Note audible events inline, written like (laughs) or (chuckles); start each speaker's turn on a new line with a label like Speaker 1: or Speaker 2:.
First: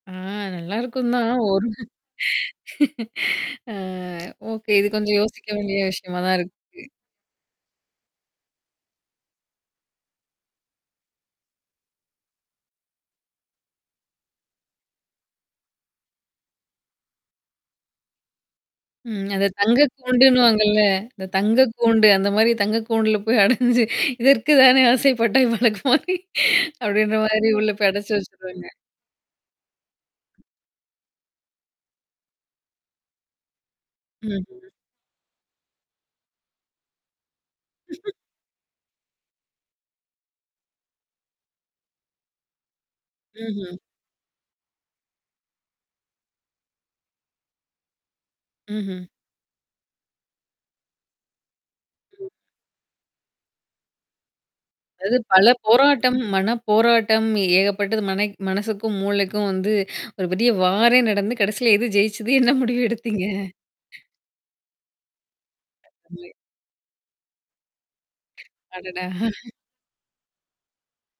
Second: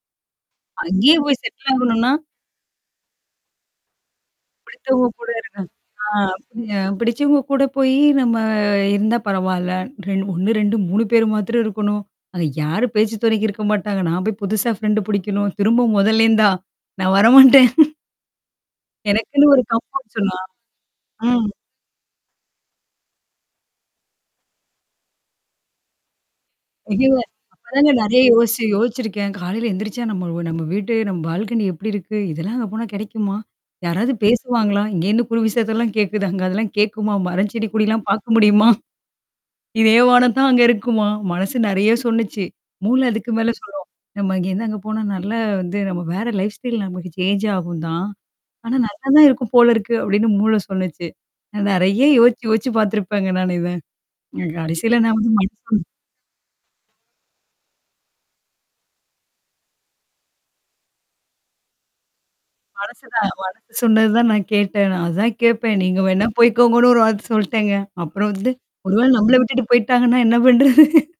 Speaker 1: அ நல்லாருக்கும்
Speaker 2: அங்கேயே
Speaker 1: தான்.
Speaker 2: போய்
Speaker 1: ஒரு
Speaker 2: செட்டில் ஆகணும்னா?
Speaker 1: (chuckles) ஆ ஓகே. இது
Speaker 2: பிடித்தவங்க
Speaker 1: கொஞ்சம்
Speaker 2: கூட
Speaker 1: யோசிக்க
Speaker 2: இருக்க.
Speaker 1: வேண்டிய விஷயமா
Speaker 2: ஆ
Speaker 1: தான் இருக்கு.
Speaker 2: அ பிடிச்சவங்க கூட போயி நம்ம இருந்தா பரவால்ல. 2, 3, 1, 2, 3 பேரு மாத்திரம் இருக்கணும். அத யாரு பேச்சு துணைக்கு இருக்க மாட்டாங்க. நான் போய் புதுசா ஃப்ரெண்ட் புடிக்கணும். திரும்ப மொதல்லிருந்தா? நான் வரமாட்டேன்.
Speaker 1: ம். அத
Speaker 2: எனக்குன்னு ஒரு
Speaker 1: தங்க
Speaker 2: கம்ப்ஃபர்ட் ஜோன்னா.
Speaker 1: கூண்டுன்னுவாங்கல்ல. இந்த
Speaker 2: ம்.
Speaker 1: தங்க கூண்டு, அந்த மாரி தங்கக்கூண்டுல போய் அடஞ்சு. "இதற்கு தானே ஆசைப்பட்டாய் பாலகுமாரி" அப்படின்ற
Speaker 2: (unintelligible)
Speaker 1: மாரி
Speaker 2: அப்ப
Speaker 1: உள்ள போய்
Speaker 2: தாங்க
Speaker 1: அடச்சு
Speaker 2: நெறைய யோசிச்சு
Speaker 1: வச்சுருவாங்க.
Speaker 2: யோசிச்சிருக்கேன். "காலையில எழுந்திரிச்சா நம்ம நம்ம வீட்டு நம்ம பால்கனி எப்படி இருக்கு? இதெல்லாம் அங்க போனா கிடைக்குமா? யாராவது
Speaker 1: ம்ஹ்ம்.
Speaker 2: பேசுவாங்களா? இங்கேன்னு குறு விஷயத்தல்லாம் கேட்குது. அங்க அதெல்லாம் கேட்குமா? மரம் செடி, கொடிலாம்
Speaker 1: (laughs)
Speaker 2: பார்க்க முடியுமா? இதேவானம் தான் அங்க இருக்குமா?" மனசு நெறைய சொல்லுச்சு. மூளை அதுக்கு மேல
Speaker 1: ம்ஹ்ம்.
Speaker 2: சொல்லும். "நம்ம இங்கேருந்து அங்க போனா நல்லா வந்து நம்ம வேற லைஃப் ஸ்டைல் நமக்கு சேஞ்ச் ஆகும்தான்? ஆனா
Speaker 1: ம்ஹ்ம்.
Speaker 2: நல்லா தான் இருக்கும் போல இருக்கு." அப்படின்னு மூளை சொல்லுச்சு. நெறைய
Speaker 1: ம்.
Speaker 2: யோசிச்சு யோசிச்சு பார்த்துருப்பேங்க நான இத. கடைசியில நான்
Speaker 1: அதாவது
Speaker 2: வந்து
Speaker 1: பல
Speaker 2: மனச
Speaker 1: போராட்டம், மன போராட்டம் ஏகப்பட்டது. மனை மனசுக்கும், மூளைக்கும் வந்து ஒரு பெரிய வாரே நடந்து கடைசில எது ஜெயிச்சது என்ன முடிவு
Speaker 2: மனசு
Speaker 1: எடுத்தீங்க?
Speaker 2: தான் மனசு சொன்னது தான் நான் கேட்டேன். அதான் நான் கேட்பேன். நீங்க வேணா போய்க்கோங்கன்னு ஒரு வார்த்த சொல்லிட்டேங்க. அப்புறம் வந்து ஒரு
Speaker 1: அடடா!
Speaker 2: வேளை நம்மள
Speaker 1: (chuckles)
Speaker 2: விட்டுட்டு போய்ட்டாங்கன்னா என்ன பண்றது?